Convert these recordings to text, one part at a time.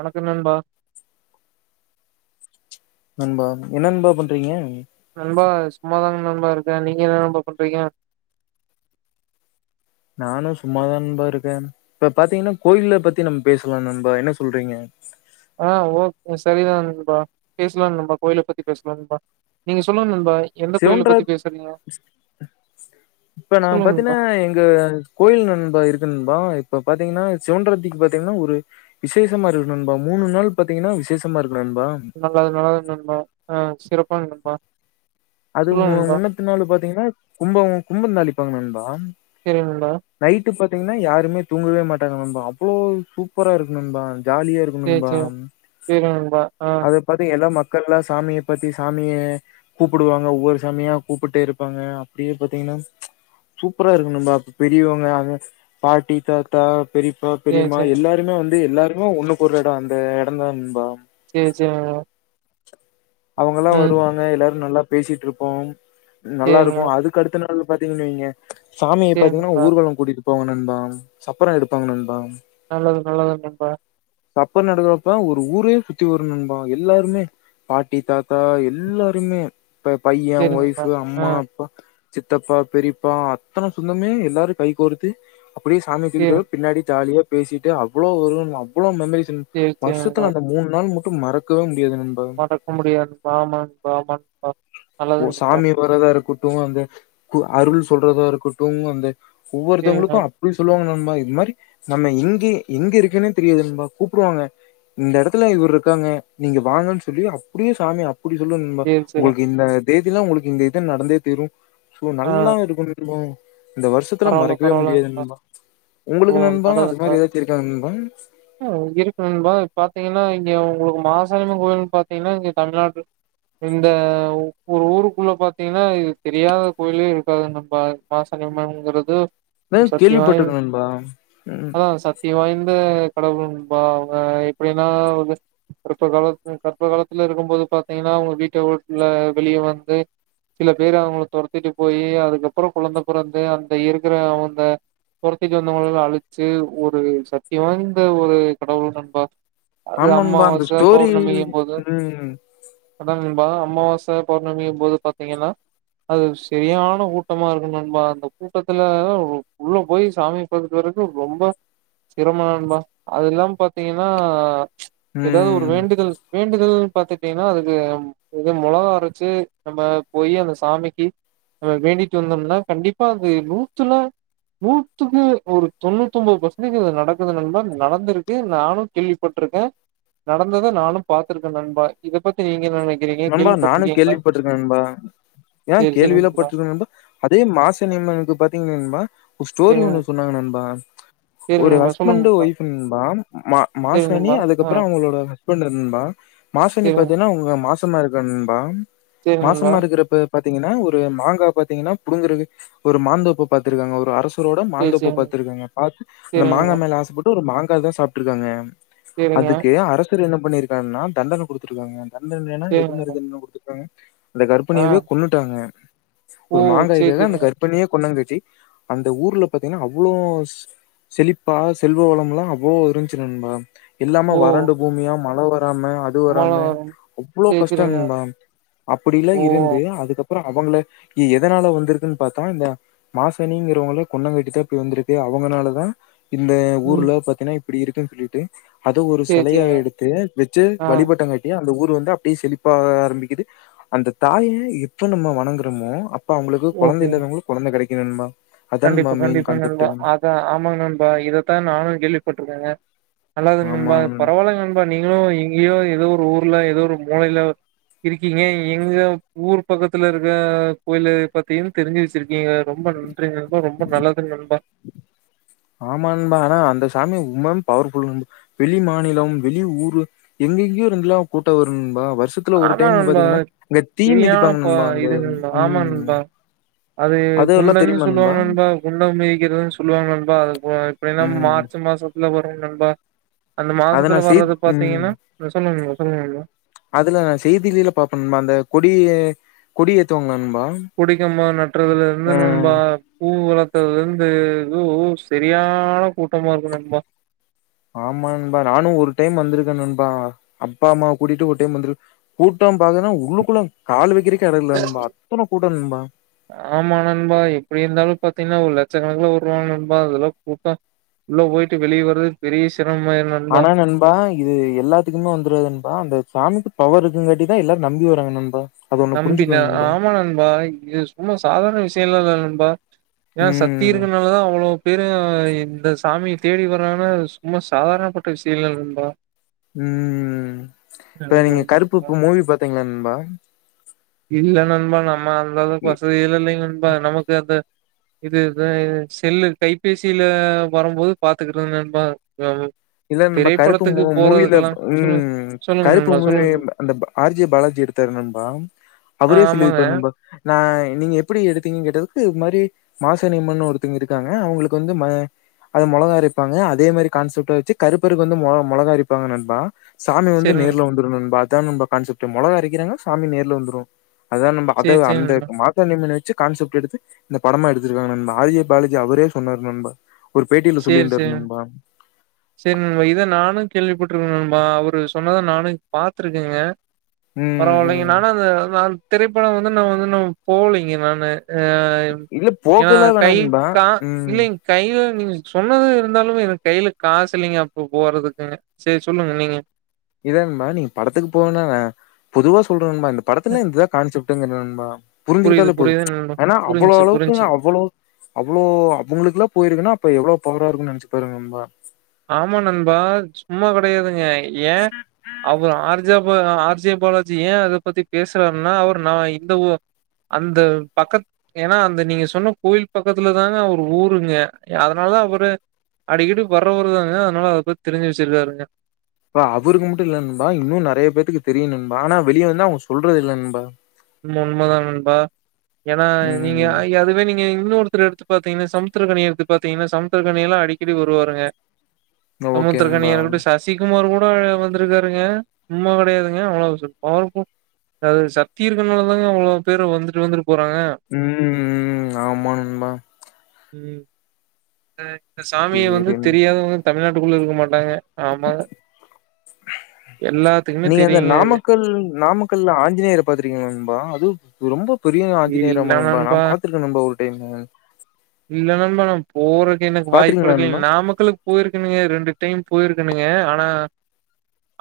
வணக்கம் நன்பா நண்பா என்ன நண்பா பண்றீங்க நண்பா சும்மாதாங்க நண்பா இருக்கேன் நீங்க என்ன நண்பா பண்றீங்க நானும் சும்மாதான் நண்பா இருக்கேன் இப்ப பாத்தீங்கன்னா கோயில பத்தி நம்ம பேசலாம் நண்பா என்ன சொல்றீங்க ஆ ஓக் சரி நண்பா பேசுலாம் நண்பா கோயில பத்தி பேசலாம் நண்பா நீங்க சொல்லுங்க நண்பா எந்த கோயில சிவன்ற பத்தி பேசுறீங்க இப்ப நா சொல்லுங்க பாத்தீங்னா நண்பா எங்க கோயில் நண்பா இருக்கு நண்பா இப்ப பாத்தீங்கன்னா சிவன்றதிக்கு பாத்தீங்கன்னா ஒரு விசேஷமா இருக்கும் நண்பா மூணு நாள் பாத்தீங்கன்னா விசேஷமா இரு நல்லது நல்லது நண்பா ஆ சிறப் பா நண்பா அது மு சொல்லுங்க நண்பா முன்னத்த நாள் பாத்தீங்கன்னா கும்பம் கும்பந்தாளி வப்பாங்க நண்பா சேரி நண்பா தீங்கன்னா யாருமே தூங்கவே மாட்டாங்க நண்பா அவ்ளோ சூப்பரா இருக்கு நண்பா ஜாலியா இருக்கும் சேரி நண்பா சேரி சேரி நண்பா ஆ அத பாத்தீங்க எல்லாம க்கள்லாம் சாமிய பத்தி சாமியை கூப்புடுவாங்க ஒவ்வொரு சாமியா கூப்புட்டே இருப்பாங்க அப்படியே பாத்தீங்கன்னா சூப்பரா இருக்கும் நண்பா பெரியவங்க அங்க பாட்டி தாத்தா பெரியப்பா சேரி பெரியமா சேரி எல்லாருமே வந் து எல்லாருமே ஒண்ணுக் கூடுற எடம் அந்த எடம் தான் நண்பா சேர் சேரி நண்பா அவங்கெலா ம் வருவாங்க எல்லாரு நல்லா பேசிட்ருப்போ நல்லா சேரிங்க இருக்கு அதுக்கு அடுத்த நாள் பாத்திங்கனு வெய்ங்க சாமிய சேரி பாத்திங்னா நண்பா ஊர்வல கூட்டிட்டு போங்க நண்பா சப்பர எடுப்பாங்க நண்பா நல்லது நல்லது நண்பா சப்ப நடக்கறப்ப ஒரு ஊரே சுத்தி வரு நண்பா எல்லாருமே பாட்டி தாத்தா எல்லாருமே இப்ப பைய சேரி நண்பா ஒய்ஃபு ஆ அம்மா அப்பா சித்தப்பா பெரிப்பா அத்தன சொந்தமே எல்லாரு கை கோர்த்து அப்படியே சாமிய தூக்கிட்டு சேரி வரு பின்னாடி ஜாலியா பேசிட்டு அவ்ளோ ஒரு அவ்ளோ மெமரி ம் சேரி சேரி நண்பா வருஷத்துல அந்த மூணு நாள் ம ட்டு மறக்கவே முடியாது நண்பா மறக்க முடியாது பாமான் பாமான் பா நல்லது நண்பா டு அந்த அருள் சொல்றதா இருக்கட்டும் அந்த சேரிங்க ஒவ்வொருத்தவங்களுக்கு அப்படி சொல்வாங்க நண் பா இது மாரி நம்ம எங்க எங்க இருக்கன்னே தெரியாது நண்பா கூப்புடுவாங்க இந்த எடத்துல இவுரு இருக்காங்க நீங்க வாங்கன் சொல்லி அ புரிய சாமி அப் ப்படி சொல்லு நண்பா சேரி சேரிங் உங்களுக்கு இந்த தேதில்ல உங்களுக்கு இந்த இது நடந்தே தீரு சோ ஆ நல்லா இத கொண்டுட்டு போ இந்த வருஷத்துல பரவால்ல மறக்கவே முடியாது பரவால்லங்ப்பா நண்பா ஓ உங்களுக்கு நண்பா அது நல்லதுங்க மாரி ஏதாச்சு இருக்கா நண்பா ஓ இருக்கு நண்பா பாத்திங்கன்னா இங்க உங்களுக்கு மாசனியம்மன் கோயல் பாத்திங்கனா இங்க தமிழ்நாட்டு இந்த ஒரு ஊருக்குள்ள பாத்திங்னா இது தெரியாத கோயிலே இருக்காது நண்பா மாசணி அம்மன்ங்கிறது பேர் கேள்விப்பட்ருக்க நண்பா ஆ ம் சத்தி வாய்ந்த கடவுள் நண்பா அவுங்க எப்டினா அவுங்க கர்ப்ப காலத்து கர்ப்ப காலத்துல இருக்கும் போது பாத்திங்கனா அவுங்க வீட்ட ஓட்டுல வெளிய வந்து சில பேரு அவுங்கள தொரத்திட்டு போயி அதுக்கப்புற கொழந்த பிறந்து அந்த இருக்கற அந்த தொ த்திட்டு வந்தவங்கெளெல்லா அழிச்சு ஒரு சத்தி வாய்ந்த ஒரு கடவுள் நண்பா அது ஆமா நண்பா அந்த அம்மாவாச ஸ்டோரி பௌர்ணமிங்கும் ம் ப்பா அமாவாசை பௌர்ணமி போது பாத்திங்கனா அது சரியான கூட்டமா இருக்கு நண்பா அந்த கூட்டத்துல உள்ள போய் சாமிய பாத்துட்டு வர்றக்கு ரொம்ப சிரம நண்பா அதில்லாம பாத்திங்கன்னா எதாவது ஒரு ம் வேண்டுதல் வேண்டுதல் பாத்துட்டீங்ன்னா அதுக்கு எது மொளகா அரச்சு நம்ப போயி அந்த சாமிக்கி நம்ம வேண்டிட்டு வந்தோம்னா கண்டிப்பா அது நூத்துல நூ த்துக்கு ஒரு தொண்ணூத்தொம்போது பர்ச்ன்டேஜ் அது நடக்குது நண்பா நடந்துருக்கு நானு கேள்விப்பட்ருக்கேன் நடந்தத நானும் பாத்துருக்க நண்பா இதை பத்தி நீங்க என்ன நென நண்பா நானு கேள்விப்பட்ருக்க நண்பா ஏன் சேரி சேரி கேள்வில நண்பா பருக்கேநன்பா அதே மாசனியமனுக்கு பாத்தீங் நண்பா ஒரு சேரி ஸ்டோரி ஒண்ணு சொன்னாங்க நண்பா சேரி ஒரு நண்பா சொல்லுங்க ஹஸ்பண்ட் ஒய்ஃப் நண்பா மா சேரி மாசாணி நண்பா ஆ அதுக்கப்றொ அவங்களோட [unintelligible] நண்பா மாசானி சேரி பாத்தீன்னா உங்க மா சமா இருக்கா நண்பா சேரி நண்பா மாசமா இருக்குறப்ப பாத்தீங்கன்னா ஒரு மாங்கா பாத்தீங்கன்னா புடுங்கரக்கு ஒரு மாந்தோப்ப பாத்திருக்காங்க ஒரு அரச ரோட சேரி மாந்தோப்ப சேரி பத்துருக்காங்க பாத்து அந்த சேரிங்க மாங்கா மேல ஆசப்பட்டு ஒரு மாங் கா தா சாப்ட்ருக்காங்க சேரிங்க அதுக்கு அர சர் என்ன பண்ணிருக்கார்ன்னா தண்டன குடுத்துருக்காங்க தண்ட ணனா சேரி எது நண்பா மாரி தண்ணோ குடுத்துரு ப்பாங்க அந்த ஆ கற்பனையவே கொன்னுட்டாங்க ஓ ஒரு சேரி மாங்காய்காக அந்த சேரிங்க கர்ப்பணியே கொண்டந்து தி அந்த ஊர்ல பாத்தீங்ன்னா அவ்ளோ செ செழிப்பா செல்வ வளம் ல்லா அவ்ளோ இருஞ்சு நண்பா இல்லாம ஓ வறண்டு பூமியா மழ வ ராம அது மழ வராம வரும் வ்ளோ சேரி கஷ்ட சேரிங்க ண்பா அப்படிலா ஓ இருந்து அதுக்க ப்றோ அவங்கள எ எதனால வந்துருக்குன் பாத்தா இந்த மாசணிங்கிறவங்கள கொன்னங்காட்டிதா இப்டி வந்துருக்கு அவங்கனாலதா இந்த ம் ஊர்ல பாத்தீன்னா இ ப்பிடி இருக்குன் சொல்லிட்டு அது ஒரு சேரி செலையா சேரிங்க எடுத்து வெச்சு ஆ வலிபட்டங்காட்டியா ந்த ஊரு வந்து அ ப்டே செலிப்பாக ஆரம்பிக்கிது அந்த தாய் ழ் எப்ப நம்மோ வணங்குறமோ அப் பவங்களுக்கு கொலந்த ஓகே இல்லாதவங்குளு கொலந்த கடைக் கே நண்பா அதான் நண்பா கண்டிப்பா மெயின் கண்டிப்பாங் நண்பா கான்செப்ட்டு. அதா ஆமாங் நண்பா இதத்தா நானு கேள்விப்பட்ருக்கேங்க நல்லது நண்பா ஆமா. பரவாயில்லங் நண்பா நீங்களு எங்கேயோ எதோ ஒரு ஊர்ல எதோ ஒரு மூலயில இருக்கீங்க எங்க ஊர் பக்கத்துல இருக்க கோய்லு பத்தியு தெரிஞ்சு வெச்சிருக்கீங்க ரொம்ப நன் றி நண்பா ரொம்ப நல்லது நண்பா ஆமா நண்பா ஆனா அந்த சாமி ரொம்ப பவர்ஃபுல்லு நண்பா வெளி மாநிலம் வெளி ஊரு எங்கெங்க்யோருந்துலா கூட்டோ வரு ண்பா வர்ஷத்துல ஒரு ஆமா டைமு நண்பா பாத்தீங்கன்னா இங்க தீ சரியான மிதிப்பாங்க ப நண்பா அந்த இது நண்பா ஆமா உம் நண்பா அது குண்டம்ன்னு சொல்லுவாங்கநண்பா குண்டோ மிதிக்கிறதுன் சொல்லுவாங்க நண்பா அது இப்போ [unintelligible] ம். மார்ச்சு மாசத்ல வரு நண்பா அந்த அத மாசத்துல நான் செய் வர்றது ம். பாத்தீங்கன்னா சொல்லுங்க நண்பா அதுல நான் செய்தில பார்பணுனுமா அந்த கொடிய கொடி ஏத்துவாங்கனுமா குடுக்கம்பம் நட்டுறதுல இருந்து நண்பா பூ வள அதுல இருந்து இது சரியான கூட்டமா இருக்கு நண்பா ஆமா நண்பா நானும் ஒரு டைம் வந்திருக்கேன் நண்பா அப்பா அம்மாாவ கூட்டிட்டு ஒரு டைம் வந்திருக்கேன் கூட்டம் பான்னா உள்ளுக்குள்ள கால் வைக்கிற ஆமா நண்பா எப்படி இருந்தாலும் பாத்தீங்கன்னா உள்ள [unintelligible] ஆனா நண்பா இது எல்லாத்துக்குமே வந்துடாது நண்பா அந்த சாமி பவர் இருக்குறகான்டிதான் எல்லாரும் நம்பி வராங்க நண்பா அது ஒண்ணு நம்பினா புரிஞ்சுக்கணும் நண்பா. ஆமா நண்பா இது சும்மா சாதாரண விஷயம் தெரியல நண்பா ஏன்னா சக்தி ம். இருக்கனாலதான் அவ்வளவு இத்தன பேரும் இந்த சாமிய தேடி வராங்கனா சும்மா சாதாரணப்பட்ட விஷயம் இல்ல நண்பா உம் இப்ப ஆமா நீங்க ஆமா நண்பா கருப்பு இப்ப மூவி பாத்தீங்கள நண்பா இல்ல நண்பா ந அம் அந்த அளவுக்கு இ வசதியெல்லாம் இல்லைங்க நண்பா நமக்கு அந்த இதுதான் செல்லு கைபேசியில வரும்போது பாத்துக்கறது நண்பா இத நம்ம கருப்பு மூ திரைப்படத்துக்கு மூவியில போறதுக்கெல்லா சொல்லுங்க உம் சொல்லுங்க கருப்பு நண்பா மூவி சொல்லுங்க அந்த ஆர்ஜி பாலாஜி எடுத்தரு நண்பா ஆ அவுறே ஆமாங்க சொல்லியிருப்பரு நண்பா நா நீங்க எப்படி எடுத்துங்கனு கேட்டதுக்கு இது மாதிரி மாசாணியமணு ஒருத்தங்க இருக்காங்க அவங்களுக்கு வந்து ம மொளகா அரைப்பாங்கஅதே மாதிரி கான்செப்ட்ட வச்சு கருப்பருக்கு வந்து மொ மொளகாரிப்பாங்க நண்பா சாமி வந்து செரிங் நேர்ல வந்துருணும்னு நண்பா இது தா நண்பா கான்செப்ட் மொளகா அரைக்கிறாங்க சாமி நேர்ல வந்துரும் அதான் நண்பா அதை சேரி சேரி அந்த நண்பா மாசாணியம்மன் அத வச்சு கான்செப்ட் எடுத்து இந்த படமா எடுத்திருக்காங்க நண்பா ஆர்ஜே பாலஜி அவரே சொன்னார் நண்பா ஒரு பேட்டியில சொல்லியிருந்தரு நண்பா சரி நண்பா இத நானும் கேள்விப்பட்டிருக்கேன் நண்பா அவரு சொன்னத நானும் பாத்திருக்கேங்க ம், பரவாயில்லைங்க ம். நானா அந்த நாள் திரைப்படம் வந்து நான் வந்து நான் போலீங்க நானு இல்ல ஏன்னா போகலா வேணா கை நண்பா. கா ம். இல்லைங்க கை உம் சொன்னது இருந்தாலுமே என் கையில காசு இல்லிங்க அப்ப போறதுக்குங்க சரி சொல்லுங்க நீங்க இதான் நண்பா நீங்க படத்துக்கு போவேன்னா நான் பொதுவா சொல்றன் இதான் நண்பா படத்துல ம். இதான் கான்சப்டுங்க நண்பா புரியுது புரிஞ்சிகிட்டாலே போதும்.. புரியுது நண்பா ஏன்னா அவ்ளோ புரிஞ்ச்சு அளவுக்குங்க புரிஞ்ச்சுங்க அவ்ளோ அவங்களுக்குலான் போயிருக்குனா எவ்ளோ பவரா இருக்கும் நினச்சு பாருங்க நண்பா ஆம்மா நண்பா சும்மா கிடையாதுங்க ஏ அவரு ஆர் ஜே ஆர்ஜே பாலாஜி ஏ அத பத்தி பேசுறாருன்னா அவர் நா இந்த உ அந்த பக்கத் ஏனா அந்த நீங்க சொன்ன கோயில் பக்கத்துல தாங்க அவர் ஊருங்க அதனாலதா அவுரு அடிக்கடி வருஊருதாங்க அதனால அத பத் தெரிஞ்சி வச்சிருக்காருங்க இப்ப அவருக்கு மட்டு இல்ல நண்பா இன்னு நறைய பேத்துக்கு தெரியு நண்பா ஆனா வெளிய வந்து அவங்க சொல்றது இல்ல நண்பா ம் உண்ம தா நண்பா ஏன்னா நீங்க ம் ய அதுவே நீங்க இன்னொருத்தர் எடுத்து பாத்தீங்னா சமுத்துரகனி எடுத்து பாத்தீங்கன்னா சமுத்துரகனி எல்லா அடிக்கடி வருவாருங்க ஓகே சமுத்துரகனி நண்பா இருக்கடு சசிகுமார் கூட் வாழ வந்துருக்காருங்க உம்மா கடையாதுங்க அவ்ளவு பவர் ஃபுல் தீர்க்கனால தாங்க அவ்ளோ பேரு வந்துட்டு வந்துட்டு போறாங்க ம் ம் ஆம்மா நண்பா ம் இந்த சாமிய வந்து சரி நண்- தெரியாதவங்க தமிழ்நாட்டுக்குள்ள இருக்குமாட் எல்லாத்துக்குமே நீங்க அந்த தெரியுங்க இது நாமக்கல் நாமக்கல்ல ஆஞ்சநேயர பாத்திருக்கீங்களா நண்பா அது ரொம்ப பெரிய ஆஞ்சநேயராம் நண்பா நா பாத்துருக்க நண்பா ஒரு என்ன இல்ல நண்பா நா போறக் எனக்கு வாய்ப்பு பாத்திருக்கீங்களா கெடைக்லிங் நண்பா நாமக்கல்லுக்கு போயிருக்கனுங்க ரெண்டு டைம் போயிருக்கனுங்க ஆனா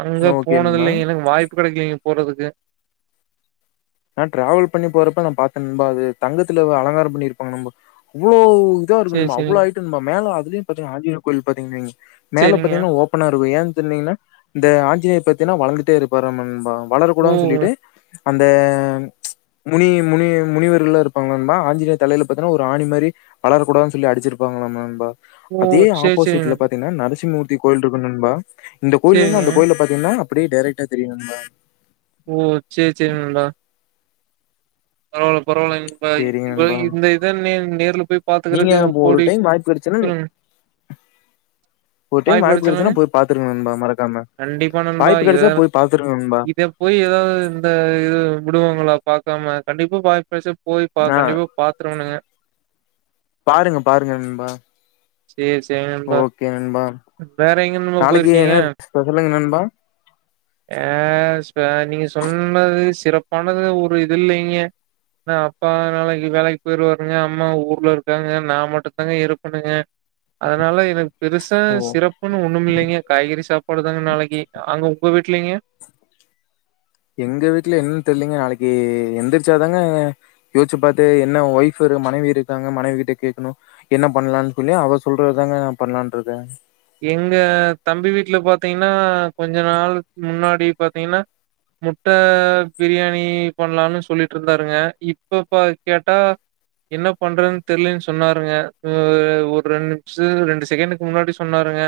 அங்க ஓகே நண்பா போனதில்லைங்க எனக்கு வாய்ப்பு கெடைக்கலிங்க போறதுக்கு நா டிராவல் பண்ணி போறப்ப நா பாத்த நண்பா அது தங்கத்துல அலங்காரம் பண்ணிருப்பாங்க நம்ப அவ்ளோ இதா இருக்கு சேரி நண்பா அவ்ளோ சேரிங்க ஹைட் நண்பா மேல அதுலயு பாத்திங்னா ஆஞ்சநேயர் கோயில் பாத்திங்கன் வைங்க மேல சேரிங்க பாத்திங்னா ஓபனா இருக்கு ஏன் டிங்னா இந்த ஆஞ்சநேயர் பாத்தினா வளந்துட்டே இருப்பாராம் நண்பா ஓ வளரக்கூடாதுன் சொல்லிட்டு அந்த அ முனி முனி முனிவர்களா இருப்பாங்கள ஆஞ்சிநேய தலைல பாத்தினா ஒரு ஆணி மாரி வளரக்கூடாதுன் சொல்லி அடிச்சிருப்பாங்களான் நண்பா ஓ அதே சேரி சேரிங்க ஆப்போசிட்ல நண்பா. பாத்திங்னா நரசிம்மூ ர்த்தி கோயில்ருக்கு நண்பா இந்த கோயில்லருந்து சேரிங்க அந்த கோயில பாத்திங்னா அப்டியே டைரக்டா தெரியு நண்பா ஓ சேர் சேரி நண்பா ஒ பரவாலைங்க இப்ப சரிங்க இவ நண்பா. இதன்னே நேர்ல போய் நீங்க பாத்துக்கறதுக்கு ஒரு கோடி டைம் வாய்ப்பு கிடைச்சுன்னா ஆ [unintelligible] ஒரு டைம் வாய்ப்பு கெடச்சுளங்க கெடச்சுன்னா போய் பாத்துருங்க நண்பா மறக்காம கண்டிப்பா நண்பா வாய்ப்பு இத கெடச்சா போய் பாத்துருங்க நண்பா இத போய் எதாது இந்த இத விடுவாங்ளா பாக்காமனாச் கண்டிப்பா பாக் ஆ பாருங்க பாருங்க நண்பா சேர் சேரி நண்பா ஓகே நண்பா வேற எங்க நண்பா நாளைக்கு போய்ருக்கீங்க என்ன ஸ்பெஷலுங்க நண்பா ஆ இப்ப நீங்க சொன்னது சிறப்பானது ஒரு இதுல்லிங்க. அ அப்பா நாளைக்கி வேலைக்கி பொய்ருவாருங்க அம்மா ஊர்ல இருக்காங்க நா மட்டும் தாங்க இருக்குணுங்க அதனால எனக் பெருசா ஓ சிறப்புன்னு ஒண்ணுமில்லைங்க காய்கறி சாப்பாடு இதங்க நாளைக்கி அங்க உங்க வீட்லிங்க எங்க வீட்ல என்னன் தெர்லீங்க நாளிக்கு எந்துர்ச்சாதாங்க யோச்சு பாத்து என்ன ஒய்ஃப் இரு மனைவி இருக்காங்க மனைவி கிட்ட கேக்கணு என்ன பண்லான்னு சொல்லி அவ சொல்றதாங்க நா பண்லான்றுக்கே எங்க தம்பி வீட்ல பாத்தீங்னா கொஞ்சோ நாளுக்கு முன்னாடி பாத்தீங்கனா, முட்ட ப்ரியாணி பண்லானு சொல்லிட்ருந்தாருங்க. இப்பப்ப கேட்டா என்ன பண்றதுன் தெர்லைனு சொன்னாருங்க. ஒரு ரெண்டு நிம்ஷ ரெண்டு செகண்டுக்கு முன்னாடி சொ சொன்னாருங்க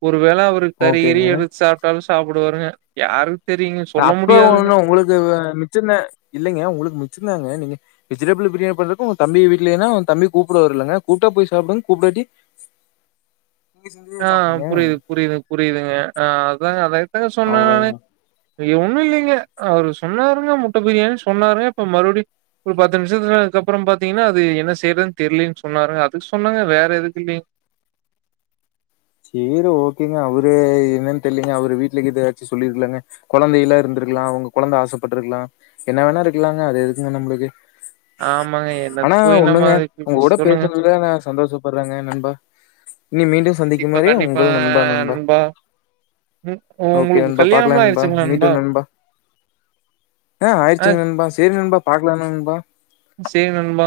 ஒ ஒரு வேல அவரு கறிகிறி ஓகேங்க எடுத்து சாப்பிட்டாலு சாப்டு வாருங்க யாரு அப்ப ஒன்னு உங்குளுக்கு மிச்சந்தா இல்லைங்க உங்குளுக்கு மிச்சந்தாங்க நீங்க வெஜிடபிள் பிரியாணி பண்றப்ப ஒ தம்பி வீட்லே தா ஒ தம்பி கூப்புடுவார்லங்க கூப்ட்டா போய் சாப்டுங்க கூப்டாட்டி நீங்க செஞ்சு ஆ சாப்டுங்க புரிது புரிது புரிதுங்க ஆ அதாங்க அதே தாங்க சொன்ன நானு அவ்வளோதாங்க. இயி ஒண்ணில்லிங்க அவரு சொன்னாருங்க முட்ட பிரியாணின் சொன்னாருங்க. இப்ப மறுவடி ஒரு பத்து நிம்ஷத்துல அதுக்கப்ற பாத்தீங்கன்னா அது என்ன செய்றதுன் தெரிலைன் சொன்னாருங்க. அதுக்கு சொன்னங்க வேற எதுக்கில்லிங்க. சேரி ஓக்கேங்க அவரு என்னன் தெர்லிங்க. அவரு வீட்லக்கிதாச்சு சொல்லிர்க்கலாங்க. கொழந்தைல இருந்துருக்லா அவங்க கொழந்த ஆசப்பட்ருக்கலா என்ன வேணாருக்லாங்க அது எதுக்குங்க நம்ளுக்கு ஆமாங்க என்னத்த ஆனா போய் நம்ம ஒன்னுங்க அதுக்கு உங்க இப்படி குட சொல்லுங்க. பேஸ்னதுல நா சந்தோஷப்பட்றங்க நண்பா. இனி மீண்டும் சந்திக்... கண்டிப்பா, மாரி கண்டிப்பா உங்குளு நண்பா நண்பா ம் ஓக்கே உங்களுக்கு நண்பா பாக்லா கல்யாணம்லாம் நண்பா ஆயிடுச்சுங்களா மீ டூ நண்பா ஆ ஆய்ர்ச்சுங்க நண்பா சேரி ரி நண்பா பாக்லா நண்பா சேரி நண்பா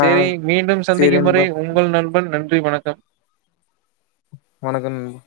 சேரி மீண்டும் சரி சந்திக்கும் வரை நண்பா. உங்கள் நண்பன் நன்றி ன்றி வணக்கம் வணக்கம் நண்பா